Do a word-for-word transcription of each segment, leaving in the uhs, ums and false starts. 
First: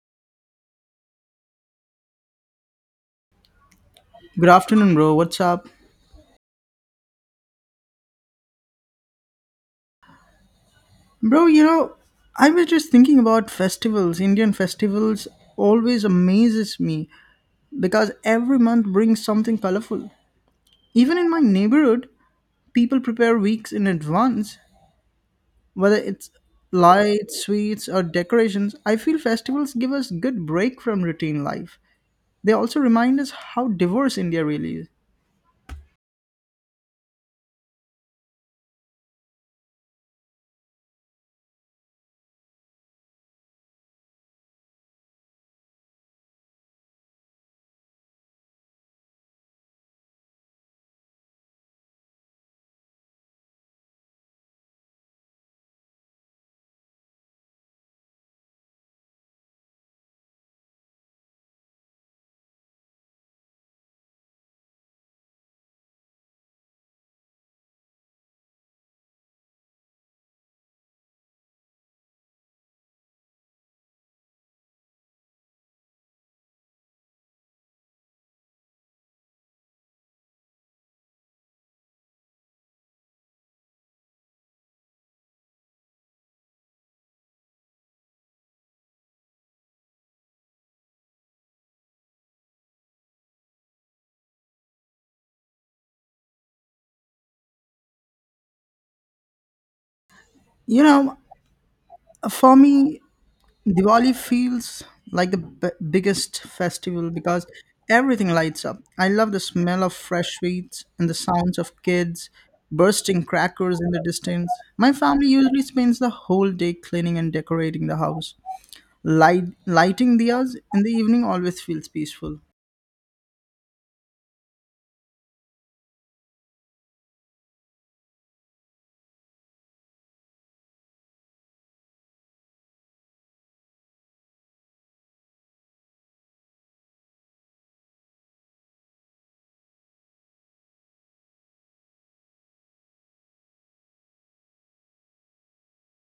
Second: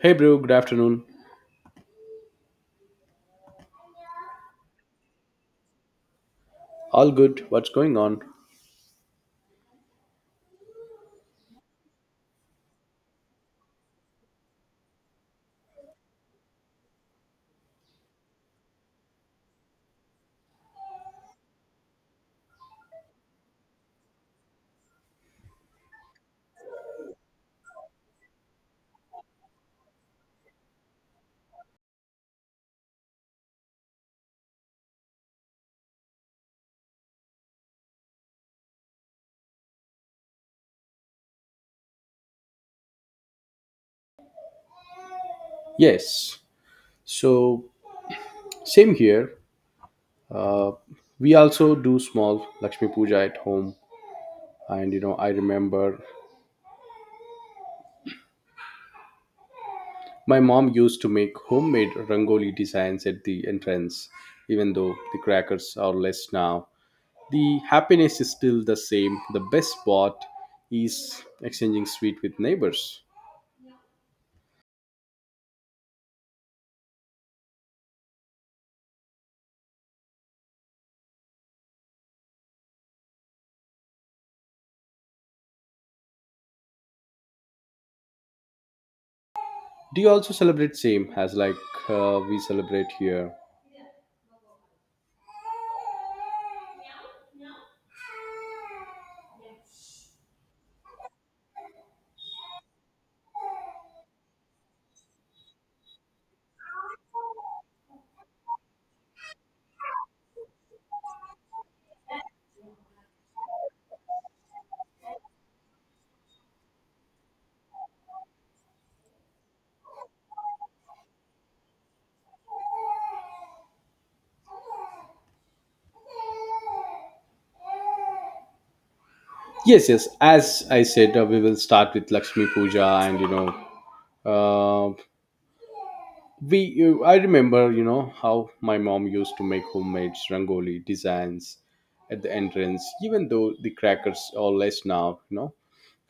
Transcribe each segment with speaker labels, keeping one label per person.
Speaker 1: Hey, bro, good afternoon.
Speaker 2: Good afternoon, bro. What's up?
Speaker 1: All good. What's going on?
Speaker 2: Bro, you know, I was just thinking about festivals. Indian festivals always amazes me because every month brings something colorful. Even in my neighborhood, people prepare weeks in advance, whether it's lights, sweets, or decorations. I feel festivals give us good break from routine life. They also remind us how diverse India really is.
Speaker 1: Yes. So, same here. Uh, we also do small Lakshmi Puja at home. And, you know, I remember my mom used to make homemade rangoli designs at the entrance, even though the crackers are less now. The happiness is still the same. The best part is exchanging sweet with neighbors. Do you also celebrate same as like uh, we celebrate here?
Speaker 2: You know, for me, Diwali feels like the b- biggest festival because everything lights up. I love the smell of fresh sweets and the sounds of kids bursting crackers in the distance. My family usually spends the whole day cleaning and decorating the house. Light, lighting diyas in the evening always feels peaceful.
Speaker 1: Yes, yes. As I said, uh, we will start with Lakshmi Puja, and you know, uh, we. You, I remember, you know, how my mom used to make homemade rangoli designs at the entrance. Even though the crackers are less now, you know,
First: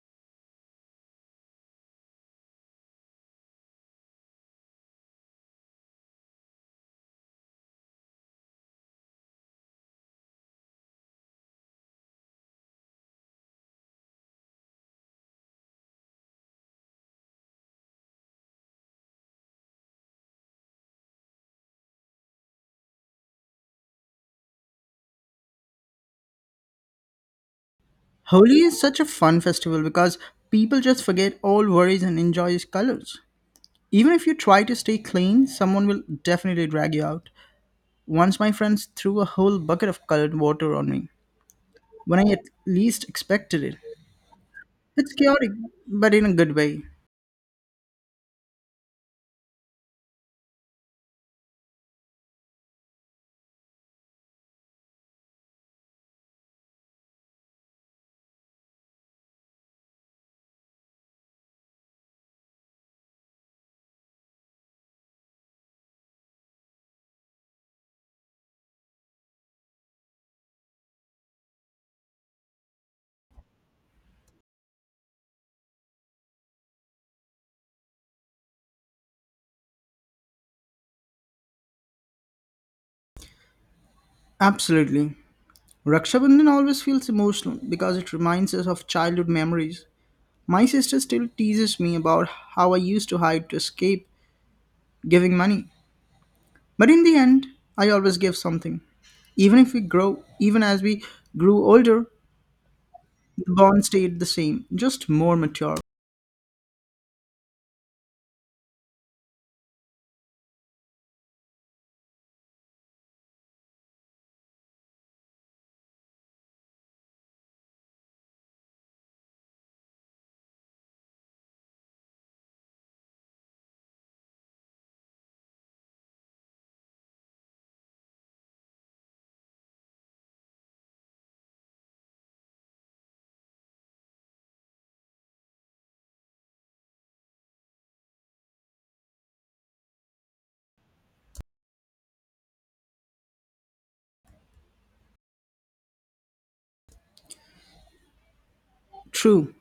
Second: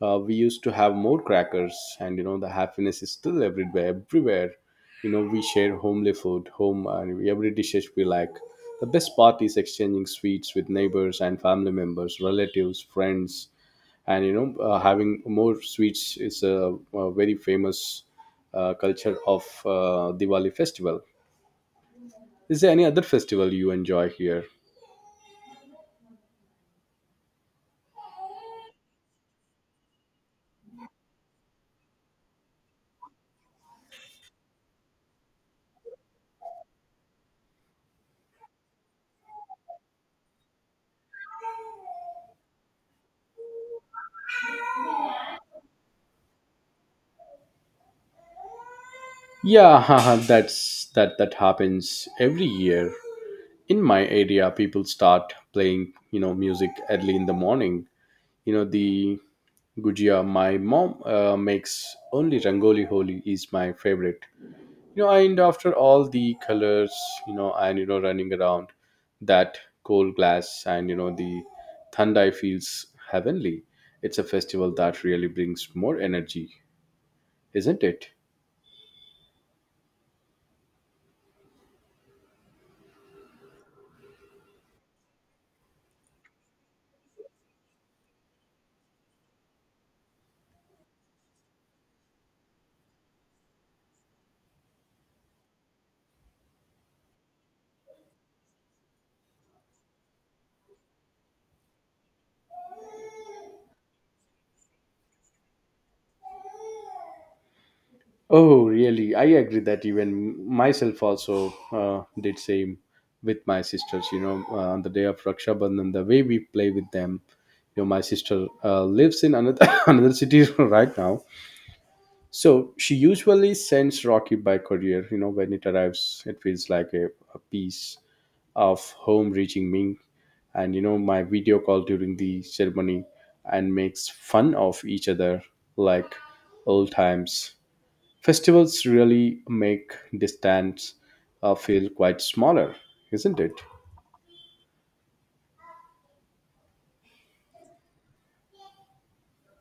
Speaker 1: uh, we used to have more crackers, and you know, the happiness is still everywhere. Everywhere, you know, we share homely food, home, and every dishes we like. The best part is exchanging sweets with neighbors and family members, relatives, friends and you know uh, having more sweets is a, a very famous uh, culture of uh, Diwali festival. Is there any other festival you enjoy here?
Speaker 2: Holi is such a fun festival because people just forget all worries and enjoy its colors. Even if you try to stay clean, someone will definitely drag you out. Once my friends threw a whole bucket of colored water on me when I at least expected it. It's chaotic, but in a good way.
Speaker 1: Yeah, that's that that happens every year. In my area, people start playing you know music early in the morning. You know the gujia. My mom uh, makes only rangoli. Holi is my favorite. You know and after all the colors you know and you know running around, that cold glass and you know the thandai feels heavenly. It's a festival that really brings more energy, isn't it?
Speaker 2: Absolutely. Raksha Bandhan always feels emotional because it reminds us of childhood memories. My sister still teases me about how I used to hide to escape giving money. But in the end, I always give something. Even if we grow, Even as we grew older, the bond stayed the same, just more mature.
Speaker 1: Oh, really, I agree that even myself also uh, did same with my sisters. You know uh, on the day of Raksha Bandhan, the way we play with them, you know my sister uh, lives in another another city right now. So she usually sends Rocky by courier. You know, when it arrives, it feels like a, a piece of home reaching me. And you know, my video call during the ceremony and makes fun of each other like old times. Festivals really make distance uh, feel quite smaller, isn't it?
Speaker 2: True,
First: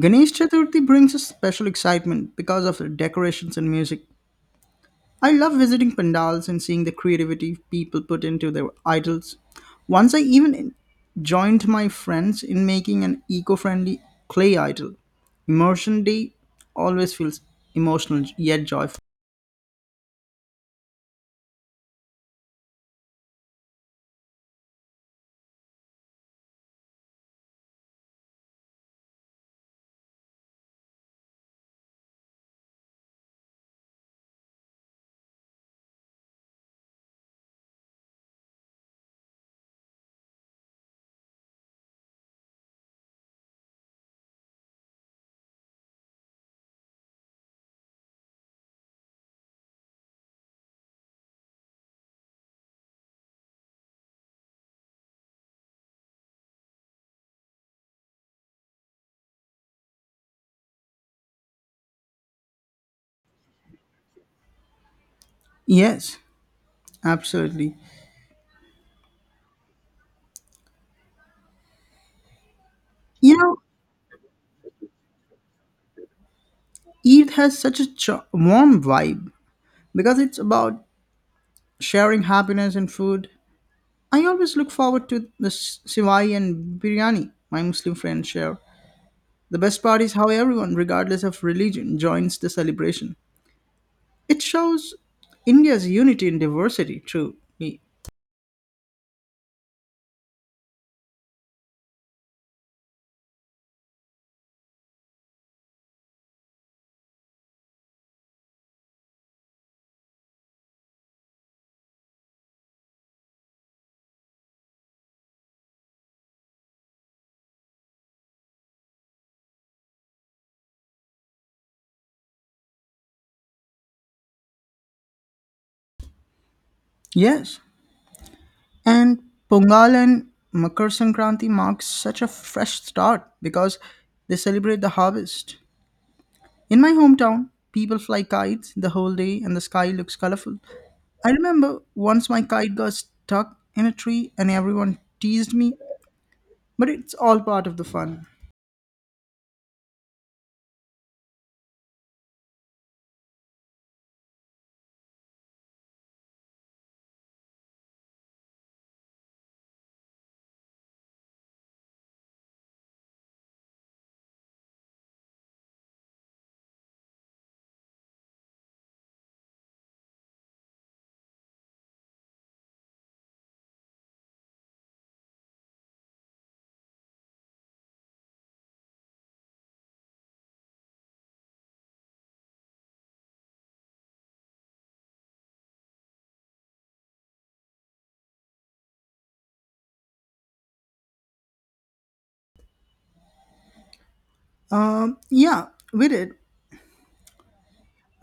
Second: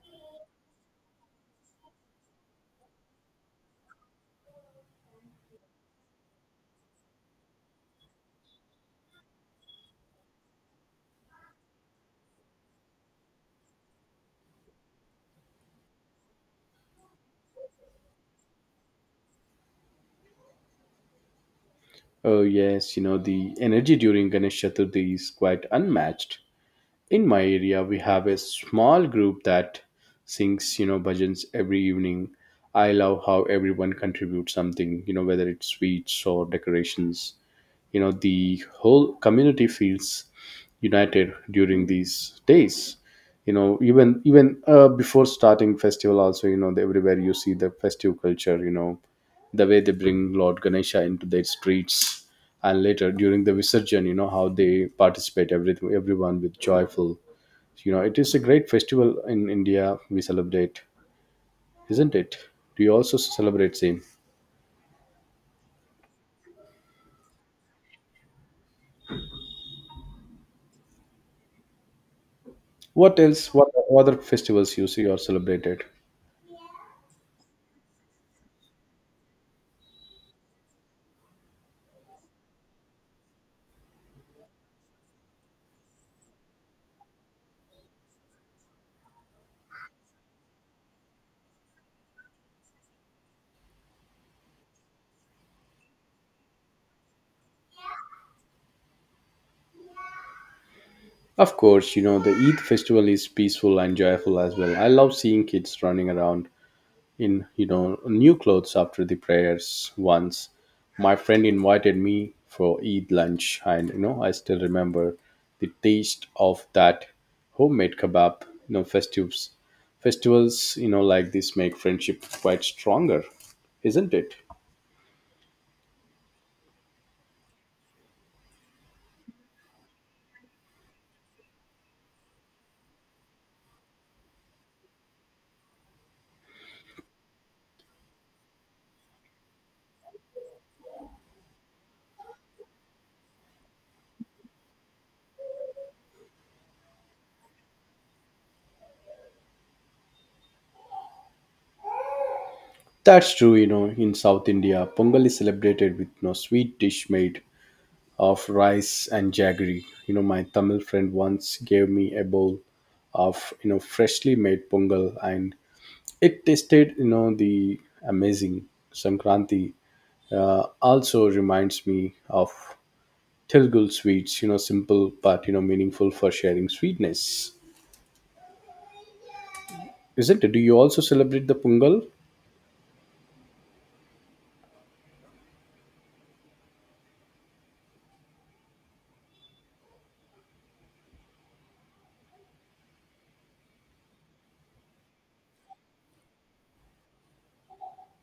Speaker 2: Ganesh Chaturthi brings a special excitement because of the decorations and music. I love visiting pandals and seeing the creativity people put into their idols. Once I even joined my friends in making an eco friendly clay idol. Immersion Day always feels emotional yet joyful.
Speaker 1: Oh yes, you know the energy during Ganesh Chaturthi is quite unmatched. In my area we have a small group that sings you know bhajans every evening. I love how everyone contributes something, you know whether it's sweets or decorations. You know the whole community feels united during these days. You know, even even uh, before starting festival also, you know, everywhere you see the festive culture. You know the way they bring Lord Ganesha into their streets, and later during the visarjan, you know how they participate, everything, everyone with joyful. You know, it is a great festival in India we celebrate, isn't it? Do you also celebrate same?
Speaker 2: Yes, absolutely.
Speaker 1: What
Speaker 2: You
Speaker 1: else?
Speaker 2: know,
Speaker 1: What other festivals you see or celebrated?
Speaker 2: Eid has such a ch- warm vibe because it's about sharing happiness and food. I always look forward to the sh- shivai and biryani my Muslim friends share. The best part is how everyone, regardless of religion, joins the celebration. It shows India's unity in diversity, truly.
Speaker 1: Of course, you know the Eid festival is peaceful and joyful as well. I love seeing kids running around in, you know new clothes after the prayers. Once my friend invited me for Eid lunch, and you know, I still remember the taste of that homemade kebab. You know festivals festivals you know like this make friendship quite stronger, isn't it?
Speaker 2: Yes, and Pongal and Makar Sankranti marks such a fresh start because they celebrate the harvest. In my hometown, people fly kites the whole day and the sky looks colorful. I remember once my kite got stuck in a tree and everyone teased me but it's all part of the fun.
Speaker 1: That's true, you know, in South India Pongal is celebrated with, you know sweet dish made of rice and jaggery. You know, my Tamil friend once gave me a bowl of you know freshly made pongal, and it tasted, you know, the amazing Sankranti. Uh, also reminds me of Tilgul sweets, you know, simple but you know meaningful for sharing sweetness, isn't it? Do you also celebrate the Pungal?
Speaker 2: Um, yeah, we did.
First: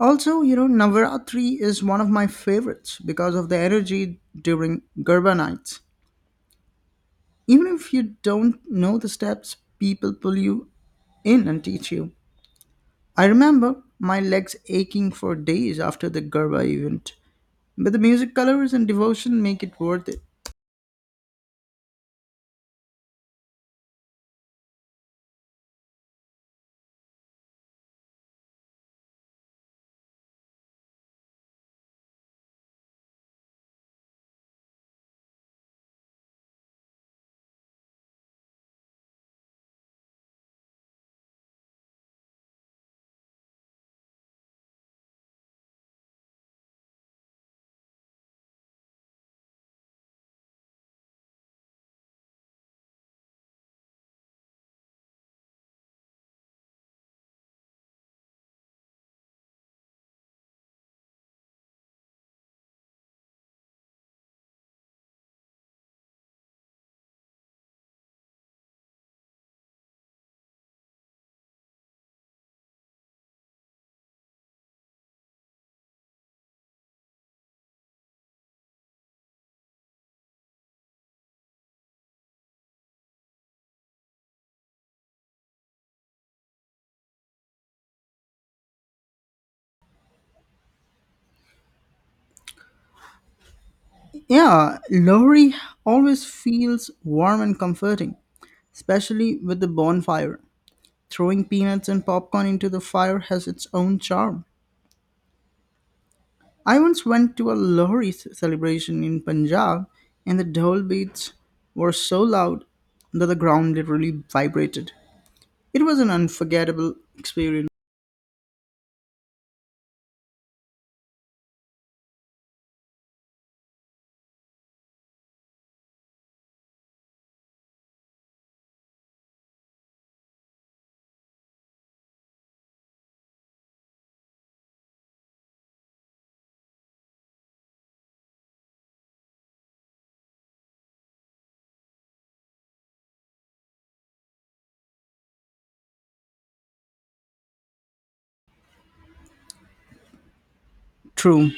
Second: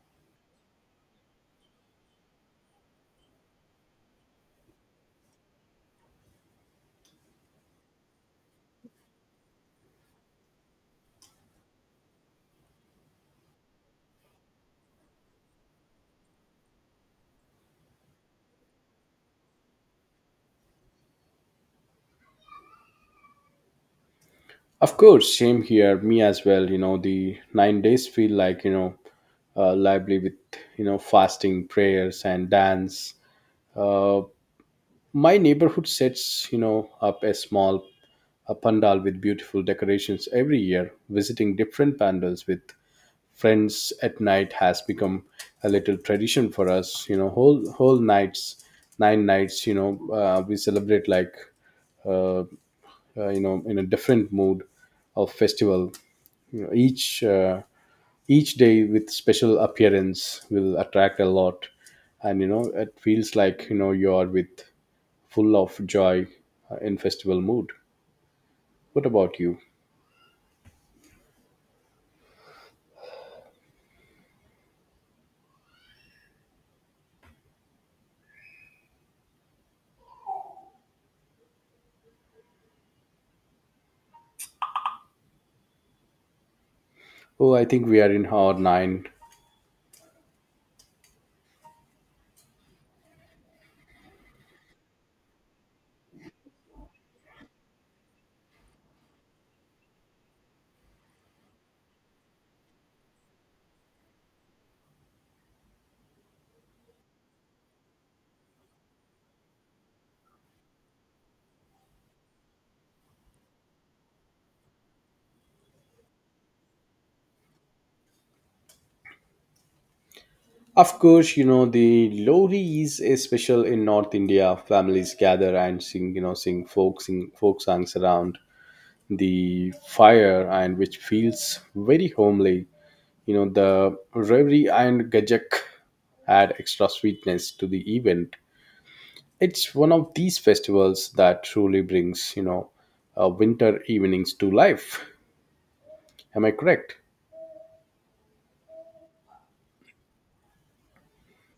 Speaker 2: Also, you know, Navaratri is one of my favorites because of the energy during Garba nights. Even if you don't know the steps, people pull you in and teach you. I remember my legs aching for days after the Garba event, but the music colors and devotion make it worth it.
Speaker 1: Of course, same here, me as well. You know, the nine days feel like, you know uh, lively with, you know fasting, prayers, and dance. Uh, my neighborhood sets, you know up a small a pandal with beautiful decorations every year. Visiting different pandals with friends at night has become a little tradition for us. You know, whole whole nights, nine nights, you know, uh, we celebrate like, uh, uh, you know, in a different mood of festival. You know, each uh, each day with special appearance will attract a lot, and you know it feels like, you know, you are with full of joy, uh, in festival mood. What about you? Oh, I think we are in hour nine.
Speaker 2: Yeah, Lohri always feels warm and comforting, especially with the bonfire. Throwing peanuts and popcorn into the fire has its own charm. I once went to a Lohri c- celebration in Punjab, and the dhol beats were so loud that the ground literally vibrated. It was an unforgettable experience.
Speaker 1: Of course, you know the Lori is a special in North India. Families gather and sing, you know, sing folk sing folk songs around the fire, and which feels very homely. You know the Revri and Gajak add extra sweetness to the event. It's one of these festivals that truly brings, you know uh, winter evenings to life. Am I correct?
Speaker 2: True.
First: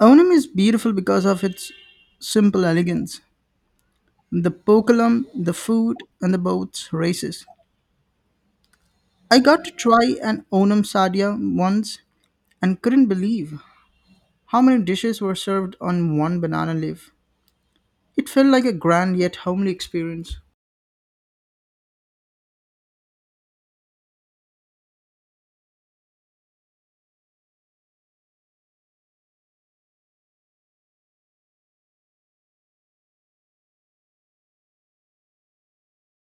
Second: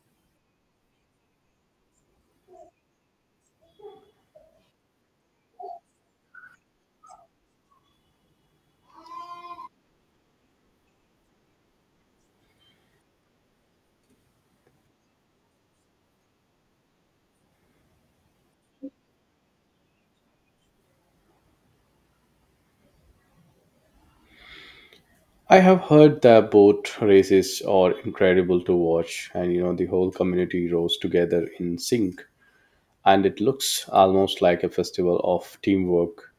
Speaker 2: Onam is beautiful because of its simple elegance. The pokalam, the food, and the boats races. I got to try an Onam sadhya once and couldn't believe how many dishes were served on one banana leaf. It felt like a grand yet homely experience.
Speaker 1: I have heard that boat races are incredible to watch, and you know, the whole community rows together in sync, and it looks almost like a festival of teamwork.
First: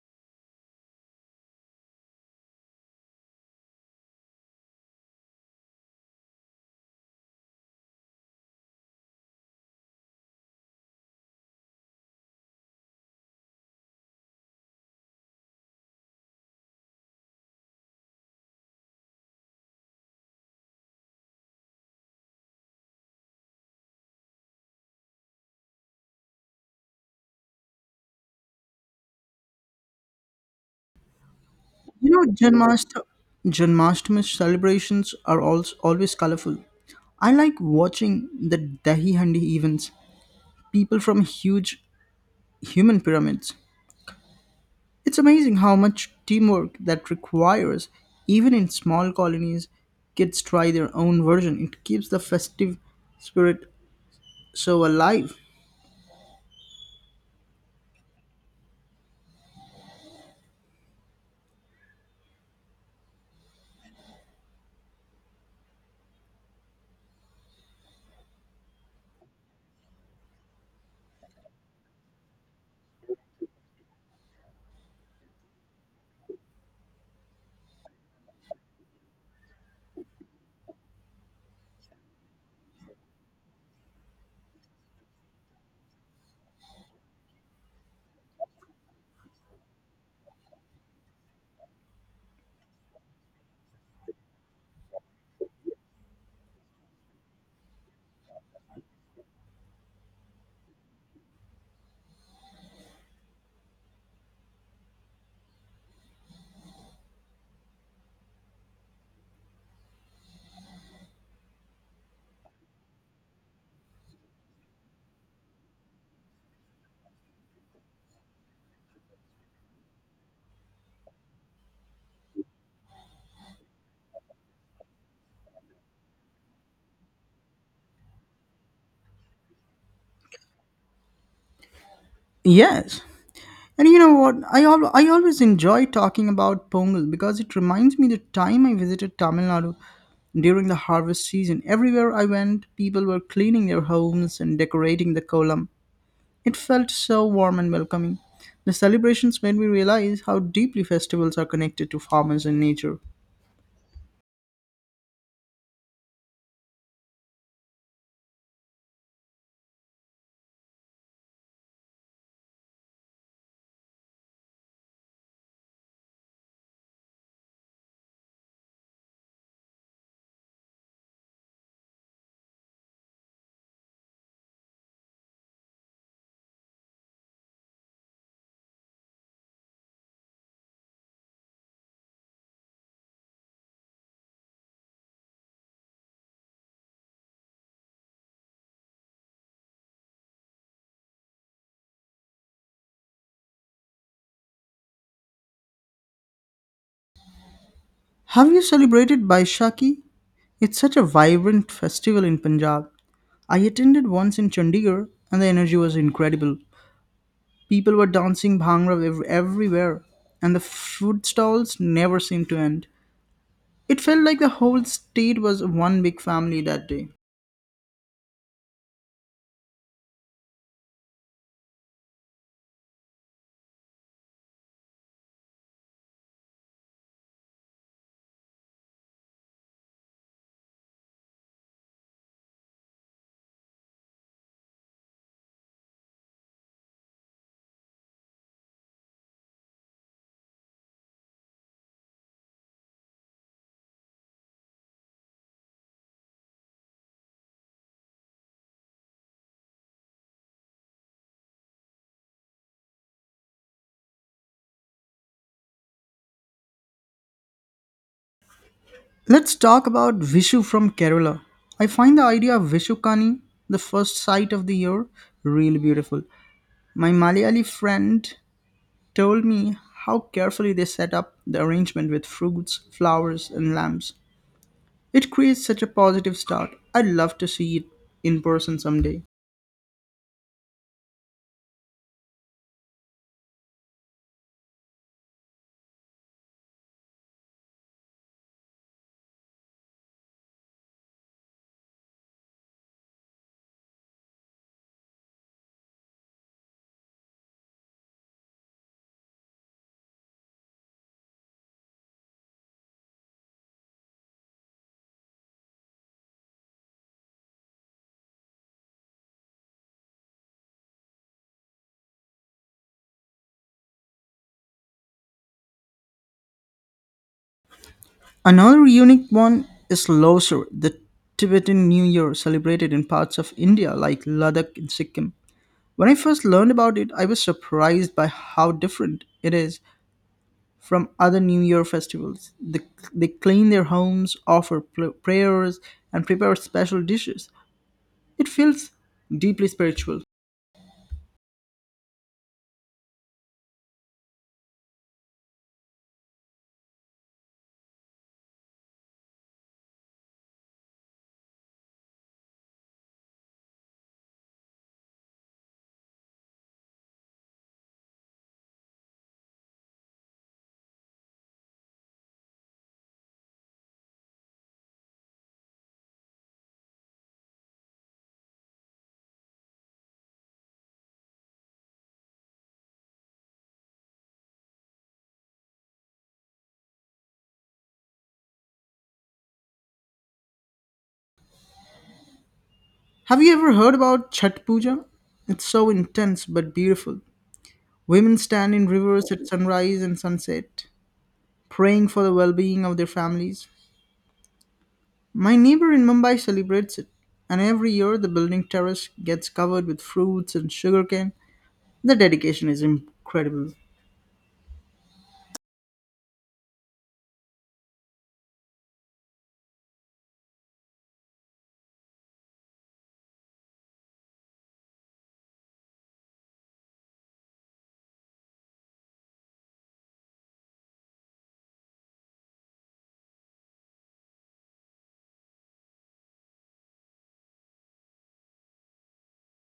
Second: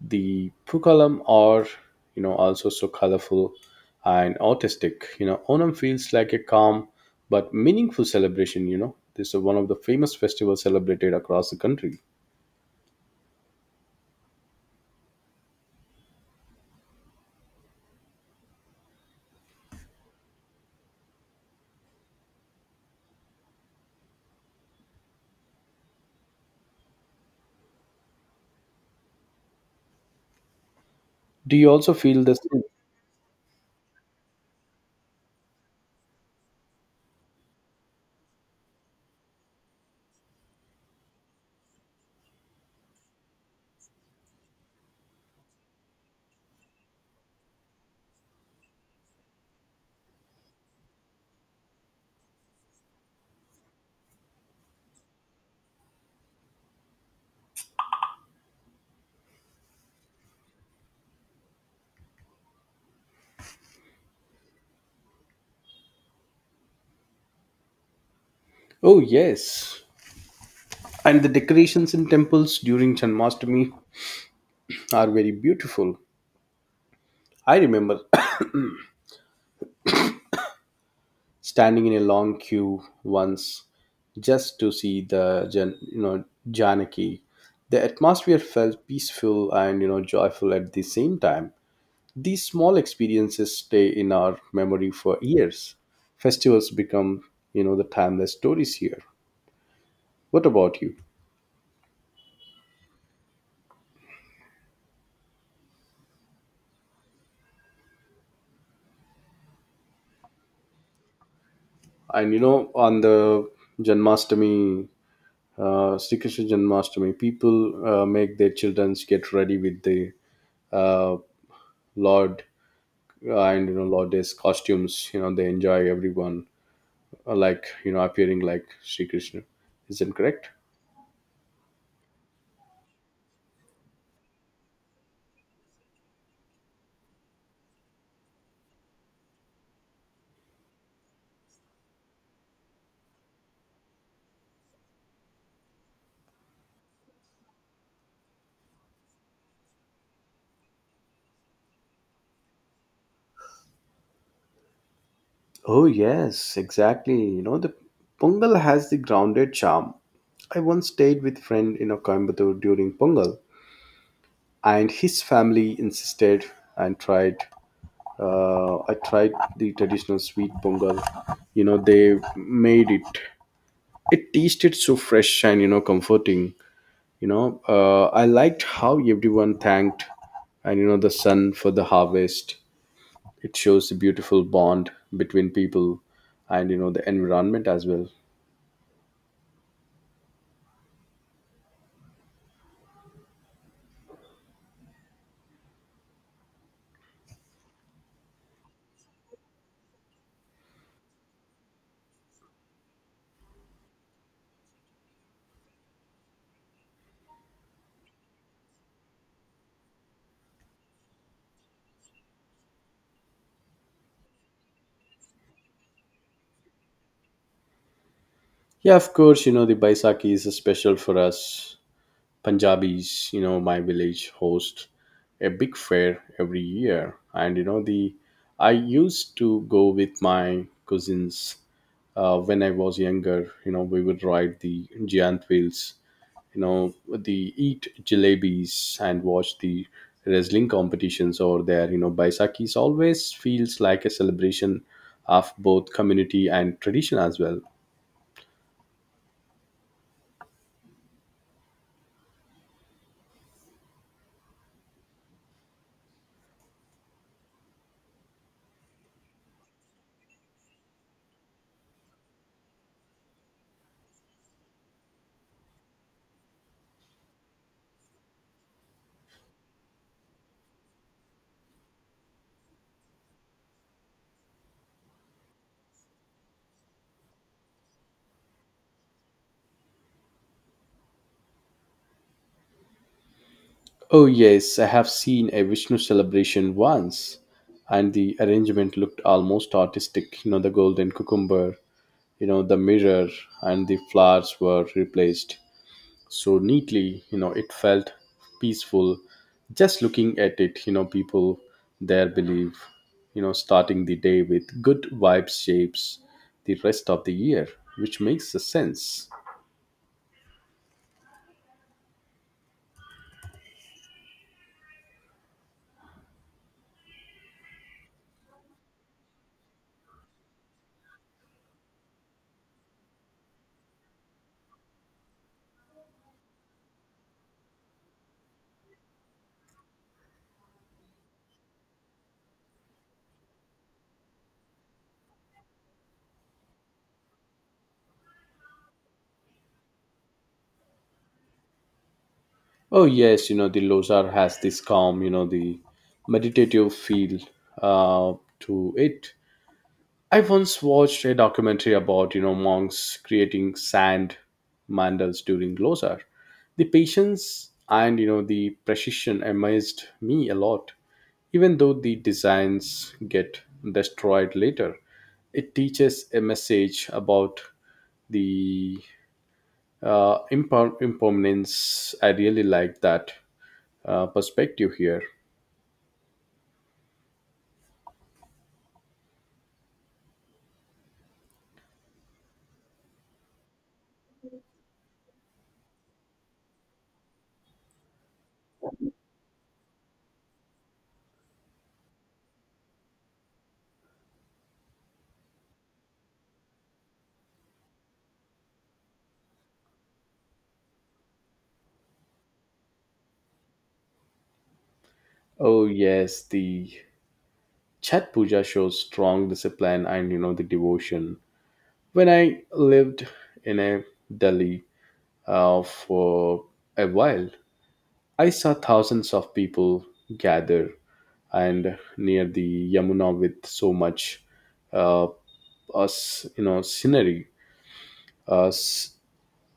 Speaker 1: The Pukalam are, you know, also so colorful and artistic. You know, Onam feels like a calm but meaningful celebration. You know, this is one of the famous festivals celebrated across the country. Do you also
Speaker 2: You
Speaker 1: feel
Speaker 2: know,
Speaker 1: the same?
Speaker 2: Janmasht- Janmashtami celebrations are also always colorful. I like watching the Dahi Handi events, people from huge human pyramids. It's amazing how much teamwork that requires. Even in small colonies, kids try their own version. It keeps the festive spirit so alive.
Speaker 1: Oh, yes. And the decorations in temples during Janmashtami are very beautiful. I remember standing in a long queue once just to see the Jan- you know Janaki. The atmosphere felt peaceful and, you know joyful at the same time. These small experiences stay in our memory for years. Festivals become, you know the timeless stories here. What about you? And you know on the Janmashtami, uh, Sri Krishna Janmashtami, people uh, make their children get ready with the, uh, Lord, uh, and you know nowadays costumes, you know, they enjoy everyone, uh, like you know appearing like Sri Krishna, isn't correct?
Speaker 2: Yes, and you know what? I al- I always enjoy talking about Pongal because it reminds me the time I visited Tamil Nadu during the harvest season. Everywhere I went, people were cleaning their homes and decorating the kolam. It felt so warm and welcoming. The celebrations made me realize how deeply festivals are connected to farmers and nature.
Speaker 1: Oh, yes, exactly. You know, the Pongal has the grounded charm. I once stayed with friend in a Coimbatore during Pongal, and his family insisted and tried. Uh, I tried the traditional sweet Pongal. You know, they made it. It tasted so fresh and, you know comforting. you know uh, I liked how everyone thanked and, you know the sun for the harvest. It shows a beautiful bond between people and, you know the environment as well.
Speaker 2: Have you celebrated Baishakhi? It's such a vibrant festival in Punjab. I attended once in Chandigarh and the energy was incredible. People were dancing bhangra ev- everywhere, and the food stalls never seemed to end. It felt like the whole state was one big family that day.
Speaker 1: Yeah, of course, you know the Baisakhi is special for us Punjabis. You know my village hosts a big fair every year, and you know the I used to go with my cousins uh, when I was younger. You know, we would ride the giant wheels, you know, they eat jalebis and watch the wrestling competitions. Or their, you know, Baisakis always feels like a celebration of both community and tradition as well.
Speaker 2: Let's talk about Vishu from Kerala. I find the idea of Vishukani, the first sight of the year, really beautiful. My Malayali friend told me how carefully they set up the arrangement with fruits, flowers, and lamps. It creates such a positive start. I'd love to see it in person someday.
Speaker 1: Oh yes, I have seen a Vishnu celebration once, and the arrangement looked almost artistic. You know the golden cucumber, you know the mirror, and the flowers were replaced so neatly. You know, it felt peaceful just looking at it. You know, people there believe, you know, starting the day with good vibes shapes the rest of the year, which makes a sense.
Speaker 2: Another unique one is Losar, the Tibetan New Year celebrated in parts of India like Ladakh and Sikkim. When I first learned about it, I was surprised by how different it is from other New Year festivals. The, they clean their homes, offer pl- prayers, and prepare special dishes. It feels deeply spiritual.
Speaker 1: Oh yes, you know the Lozar has this calm, you know the meditative feel uh, to it. I once watched a documentary about, you know monks creating sand mandals during Losar. The patience and, you know the precision amazed me a lot. Even though the designs get destroyed later, it teaches a message about the uh, imper- impermanence. I really like that uh, perspective here.
Speaker 2: Have you ever heard about Chhat Puja? It's so intense but beautiful. Women stand in rivers at sunrise and sunset, praying for the well being of their families. My neighbor in Mumbai celebrates it, and every year the building terrace gets covered with fruits and sugarcane. The dedication is incredible.
Speaker 1: Oh yes, the Chat Puja shows strong discipline and, you know the devotion. When I lived in a Delhi uh, for a while, I saw thousands of people gather and near the Yamuna with so much, uh, us you know scenery. Uh, s-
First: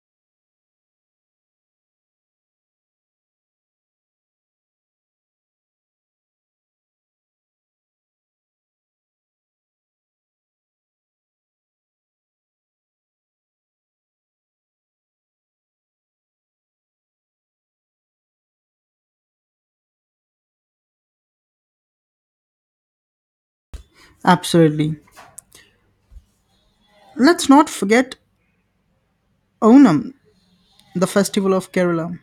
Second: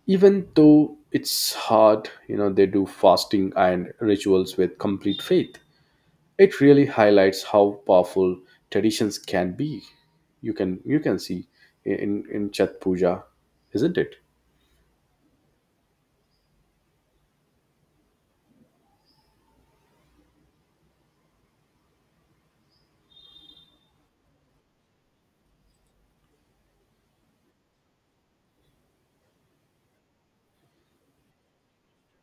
Speaker 1: Even though it's hard, you know, they do fasting and rituals with complete faith. It really highlights how powerful traditions can be. You can you can see in in Chat Puja, isn't it?
Speaker 2: Absolutely. Let's not forget Onam, the festival of Kerala.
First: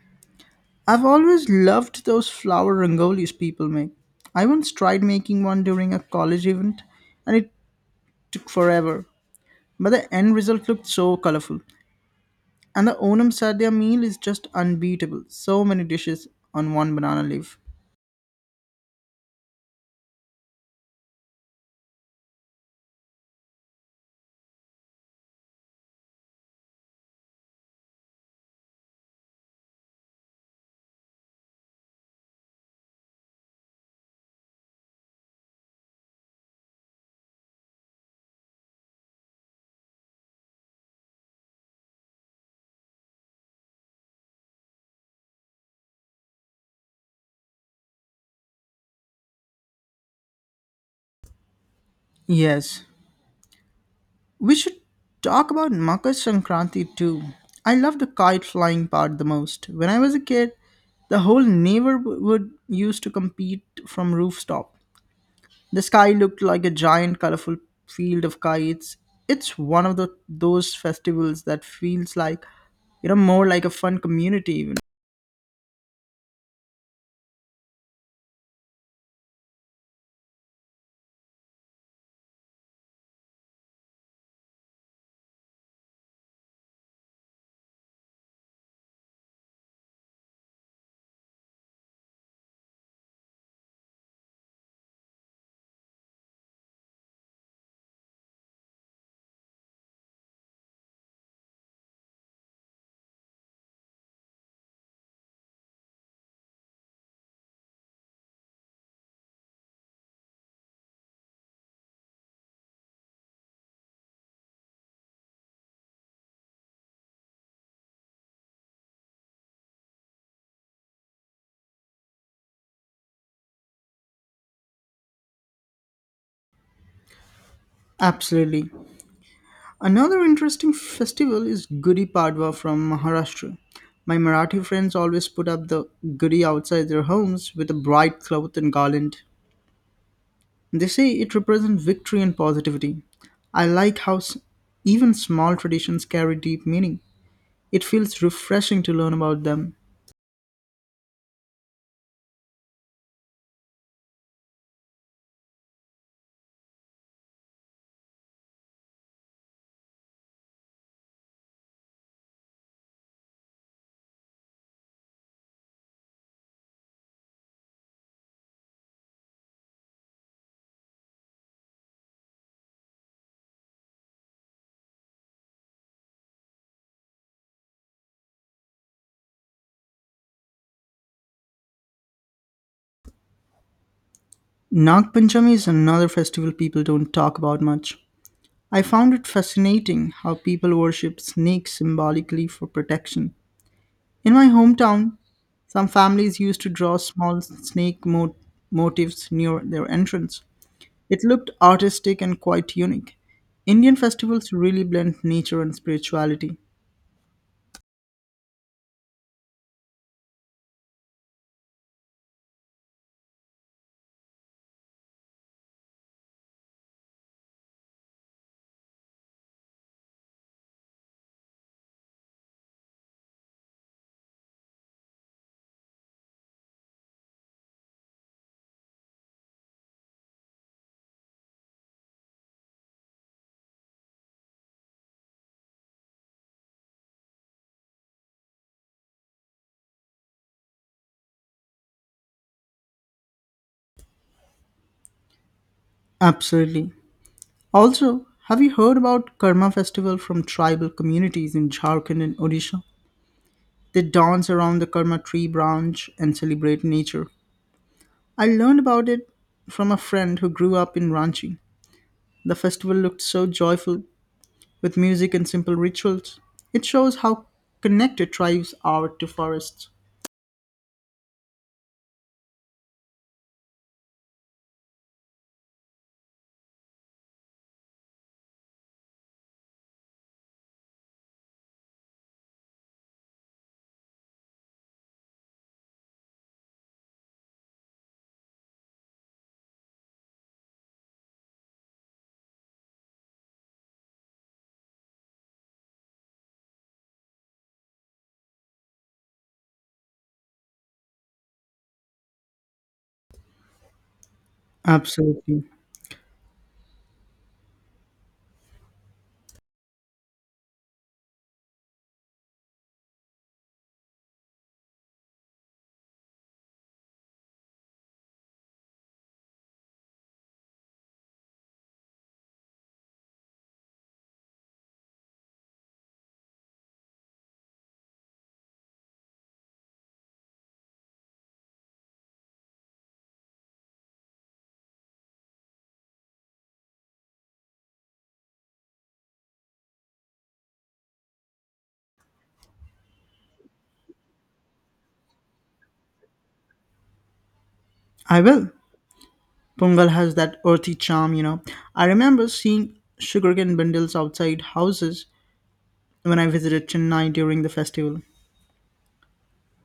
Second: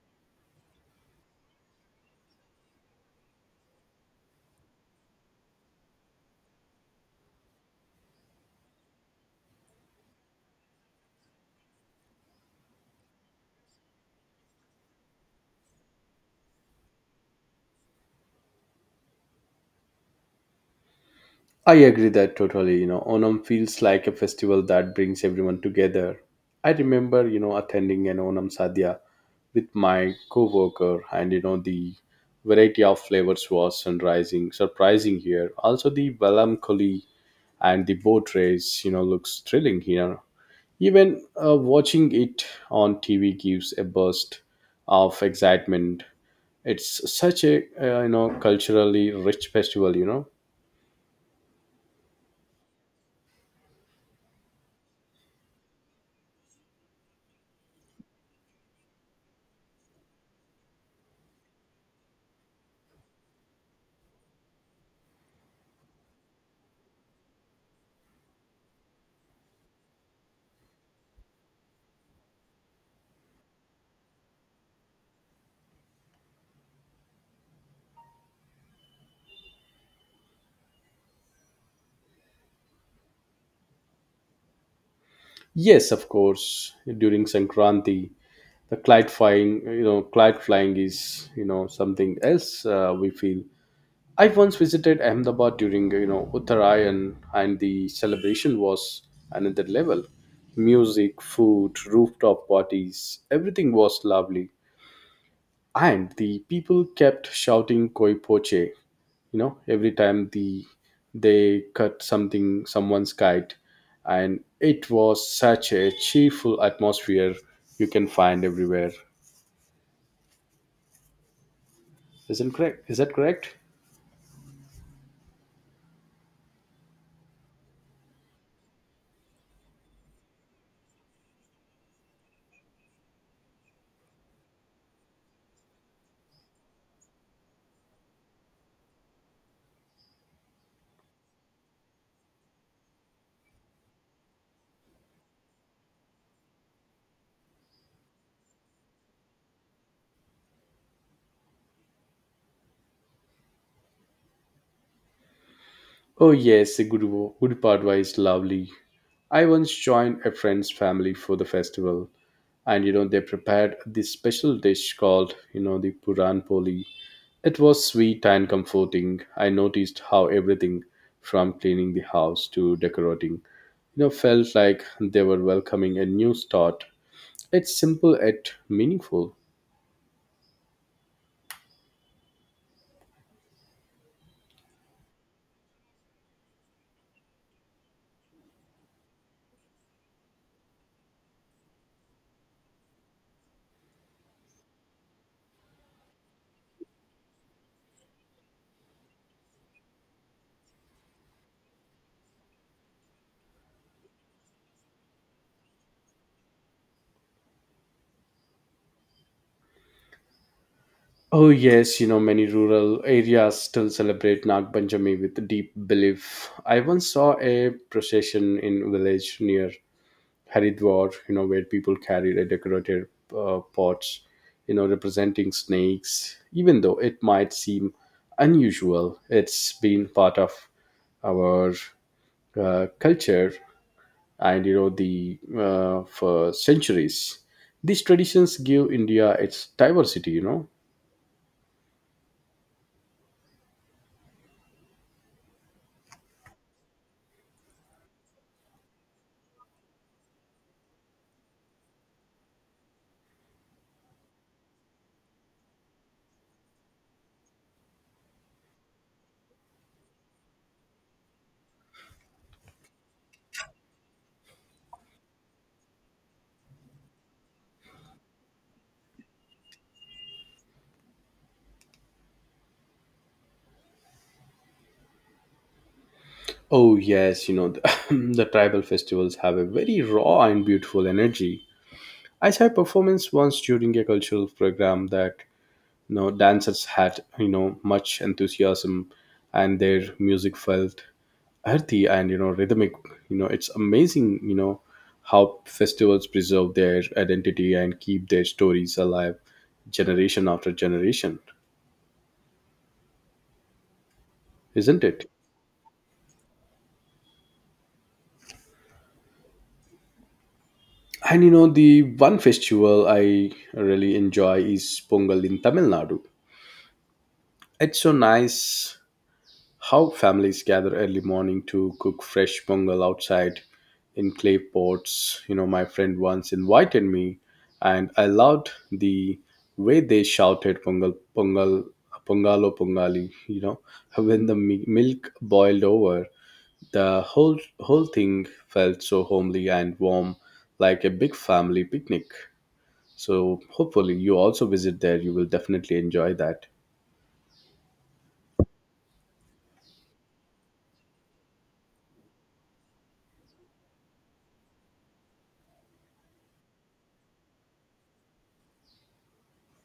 Speaker 2: I've always loved those flower rangolis people make. I once tried making one during a college event and it took forever, but the end result looked so colorful. And the Onam Sadhya meal is just unbeatable. So many dishes on one banana leaf.
Speaker 1: I agree that totally. You know, Onam feels like a festival that brings everyone together. I remember, you know, attending an Onam Sadhya with my coworker, and you know, the variety of flavors was sunrising, surprising here. Also, the melancholy and the boat race, you know, looks thrilling here. Even uh, watching it on T V gives a burst of excitement. It's such a, uh, you know, culturally rich festival, you know.
Speaker 2: Yes, we should talk about Makar Sankranti too. I love the kite flying part the most. When I was a kid, the whole neighborhood used to compete from rooftop. The sky looked like a giant colorful field of kites. It's one of the, those festivals that feels like, you know, more like a fun community even.
Speaker 1: Yes, of course. During Sankranti, the kite flying, you know, kite flying is, you know, something else uh, we feel. I once visited Ahmedabad during, you know, Uttarayan, and the celebration was another level. Music, food, rooftop parties, everything was lovely. And the people kept shouting koi poche, you know, every time the they cut something, someone's kite. And it was such a cheerful atmosphere you can find everywhere, isn't correct? Is that correct?
Speaker 2: Absolutely. Another interesting festival is Gudi Padwa from Maharashtra. My Marathi friends always put up the Gudi outside their homes with a bright cloth and garland. They say it represents victory and positivity. I like how s- even small traditions carry deep meaning. It feels refreshing to learn about them.
Speaker 1: Oh, yes, a Guru, Guru is lovely. I once joined a friend's family for the festival, and you know, they prepared this special dish called, you know, the Puran Poli. It was sweet and comforting. I noticed how everything from cleaning the house to decorating, you know, felt like they were welcoming a new start. It's simple yet meaningful.
Speaker 2: Nag Panchami is another festival people don't talk about much. I found it fascinating how people worship snakes symbolically for protection. In my hometown, some families used to draw small snake mo- motifs near their entrance. It looked artistic and quite unique. Indian festivals really blend nature and spirituality.
Speaker 1: Oh yes, you know many rural areas still celebrate Nag Panchami with deep belief. I once saw a procession in village near Haridwar, you know, where people carried a decorated uh, pots, you know, representing snakes. Even though it might seem unusual, it's been part of our uh, culture and you know the uh, for centuries. These traditions give India its diversity, you know.
Speaker 2: Absolutely. Also, have you heard about Karma Festival from tribal communities in Jharkhand and Odisha? They dance around the Karma tree branch and celebrate nature. I learned about it from a friend who grew up in Ranchi. The festival looked so joyful with music and simple rituals. It shows how connected tribes are to forests.
Speaker 1: Oh, yes, you know, the, the tribal festivals have a very raw and beautiful energy. I saw a performance once during a cultural program that, you know, dancers had, you know, much enthusiasm, and their music felt earthy and, you know, rhythmic. You know, it's amazing, you know, how festivals preserve their identity and keep their stories alive generation after generation, isn't it?
Speaker 2: Absolutely.
Speaker 1: And you know, the one festival I really enjoy is Pongal in Tamil Nadu. It's so nice how families gather early morning to cook fresh pongal outside in clay pots. You know, my friend once invited me, and I loved the way they shouted pongal, pongal, pongalo, pongali. You know, when the mi- milk boiled over, the whole whole thing felt so homely and warm, like a big family picnic. So hopefully, you also visit there. You will definitely enjoy that.
Speaker 2: I will. Pongal has that earthy charm, you know. I remember seeing sugarcane bundles outside houses when I visited Chennai during the festival.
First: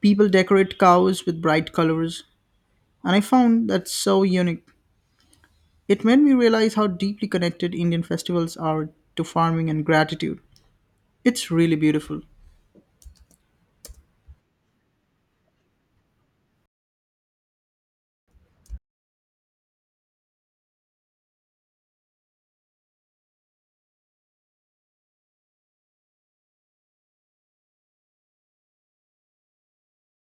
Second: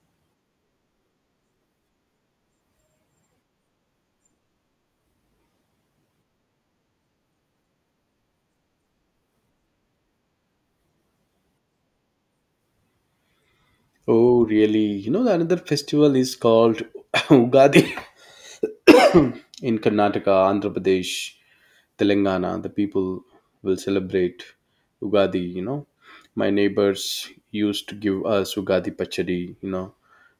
Speaker 2: People decorate cows with bright colors, and I found that so unique. It made me realize how deeply connected Indian festivals are to farming and gratitude. It's really beautiful.
Speaker 1: Oh, really? You know, another festival is called Ugadi in Karnataka, Andhra Pradesh, Telangana. The people will celebrate Ugadi, you know. My neighbors used to give us Ugadi pachadi, you know,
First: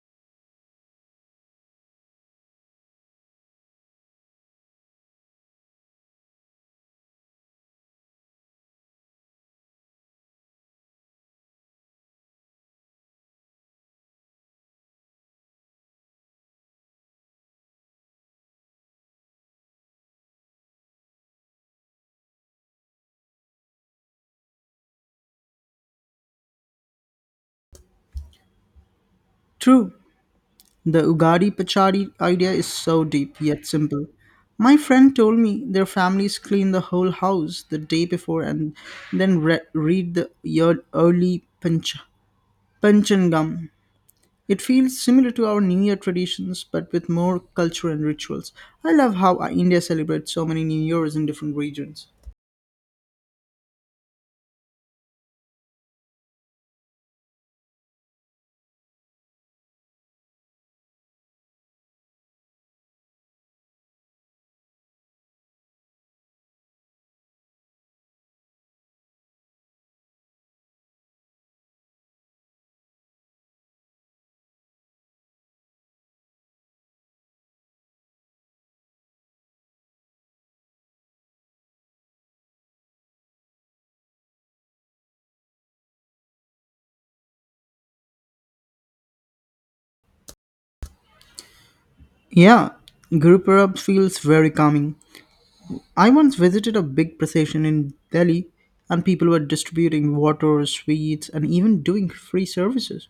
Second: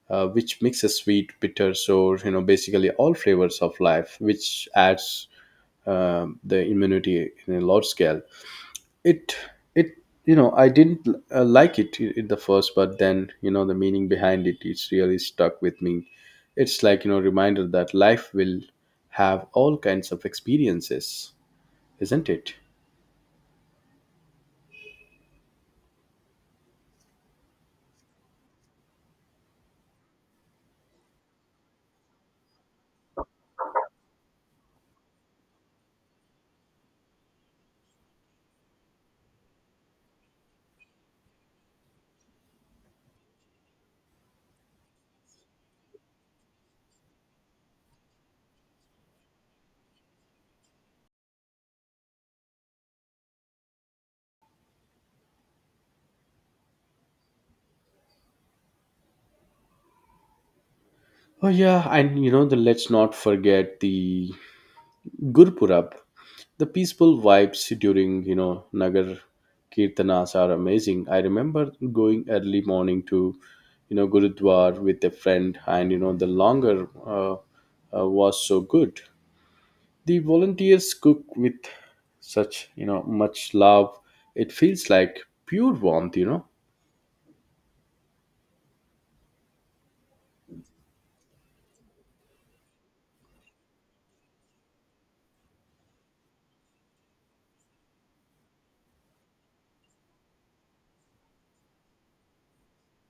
Speaker 1: uh, which mixes sweet, bitter, sour, you know, basically all flavors of life, which adds um the immunity in a large scale. It it, you know i didn't uh, like it i- in the first. But then, you know the meaning behind it, it's really stuck with me. It's like, you know reminder that life will have all kinds of experiences, isn't it?
Speaker 2: True, the Ugadi Pachadi idea is so deep yet simple. My friend told me their families clean the whole house the day before and then re- read the year early panch- Panchangam. It feels similar to our New Year traditions but with more culture and rituals. I love how uh, India celebrates so many New Years in different regions.
Speaker 1: Oh yeah, and you know the let's not forget the Gurpurab, the peaceful vibes during you know Nagar kirtanas are amazing. I remember going early morning to you know Gurudwar with a friend, and you know the longer uh, uh, was so good. The volunteers cook with such you know much love. It feels like pure warmth, you know.
Speaker 2: Yeah, Guru Purab feels very calming. I once visited a big procession in Delhi and people were distributing water, sweets, and even doing free services.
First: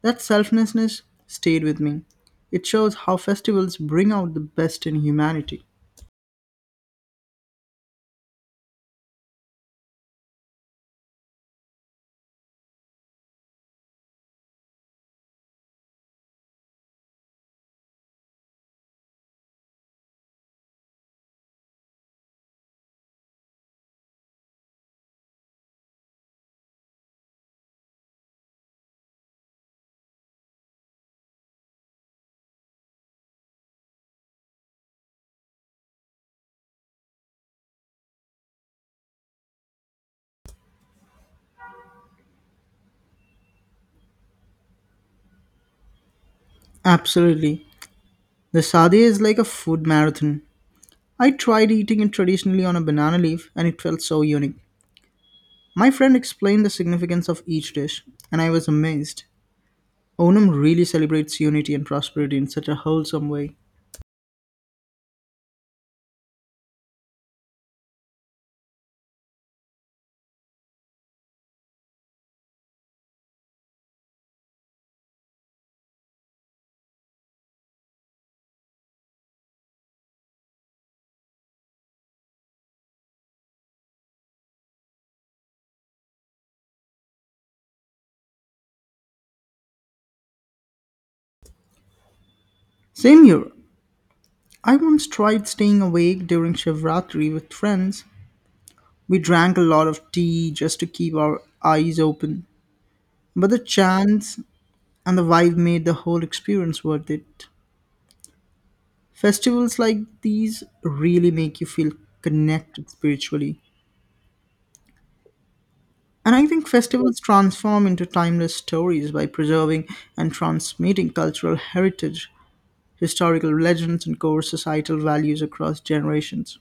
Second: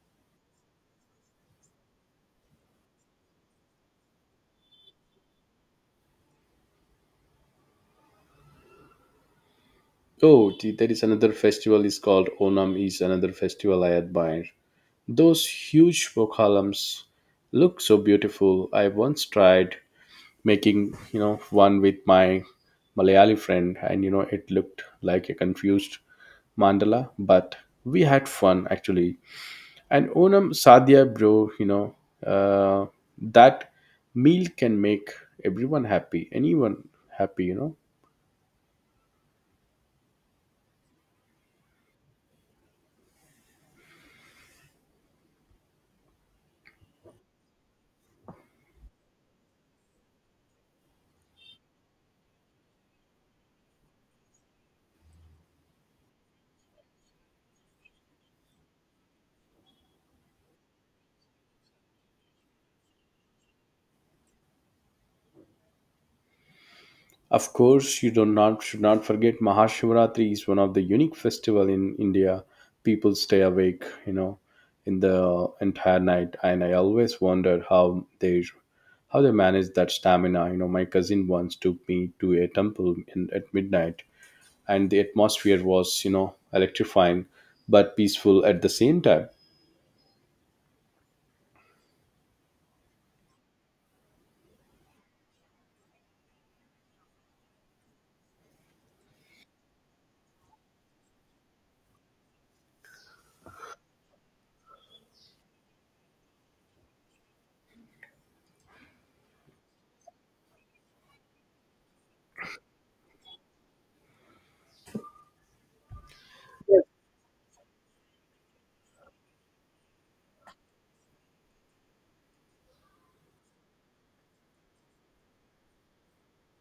Speaker 2: That selflessness stayed with me. It shows how festivals bring out the best in humanity.
Speaker 1: Oh, the- there is another festival is called Onam is another festival I admire. Those huge columns look so beautiful. I once tried making, you know, one with my Malayali friend, and you know it looked like a confused mandala, but we had fun actually. And Onam Sadhya bro, you know, uh, that meal can make everyone happy, anyone happy, you know.
Speaker 2: Absolutely. The sade is like a food marathon. I tried eating it traditionally on a banana leaf and it felt so unique. My friend explained the significance of each dish and I was amazed. Onam really celebrates unity and prosperity in such a wholesome way.
Speaker 1: Of course, you do not should not forget Mahashivratri is one of the unique festival in India. People stay awake, you know, in the entire night, and I always wonder how they how they manage that stamina. You know, my cousin once took me to a temple in, at midnight, and the atmosphere was, you know, electrifying but peaceful at the same time.
Speaker 2: Same here. I once tried staying awake during Shivratri with friends. We drank a lot of tea just to keep our eyes open. But the chants and the vibe made the whole experience worth it. Festivals like these really make you feel connected spiritually. And I think festivals transform into timeless stories by preserving and transmitting cultural heritage, historical legends, and core societal values across generations.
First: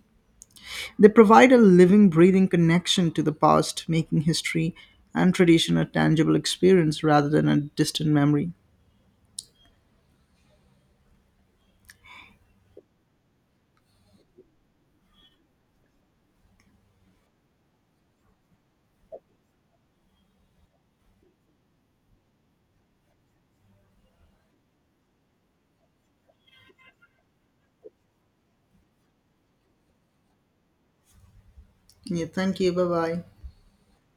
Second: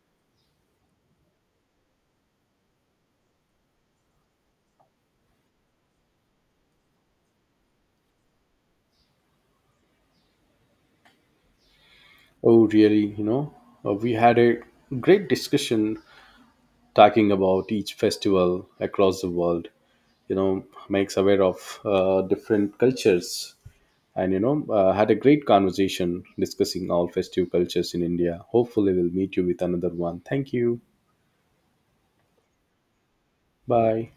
Speaker 2: They provide a living, breathing connection to the past, making history and tradition a tangible experience rather than a distant memory.
Speaker 1: Oh, really? You know, uh, we had a great discussion talking about each festival across the world. you know Makes aware of uh, different cultures, and you know uh, had a great conversation discussing all festive cultures in India. Hopefully, we'll meet you with another one. Thank you.
Speaker 2: Yeah, thank you. Bye bye.
Speaker 1: Bye.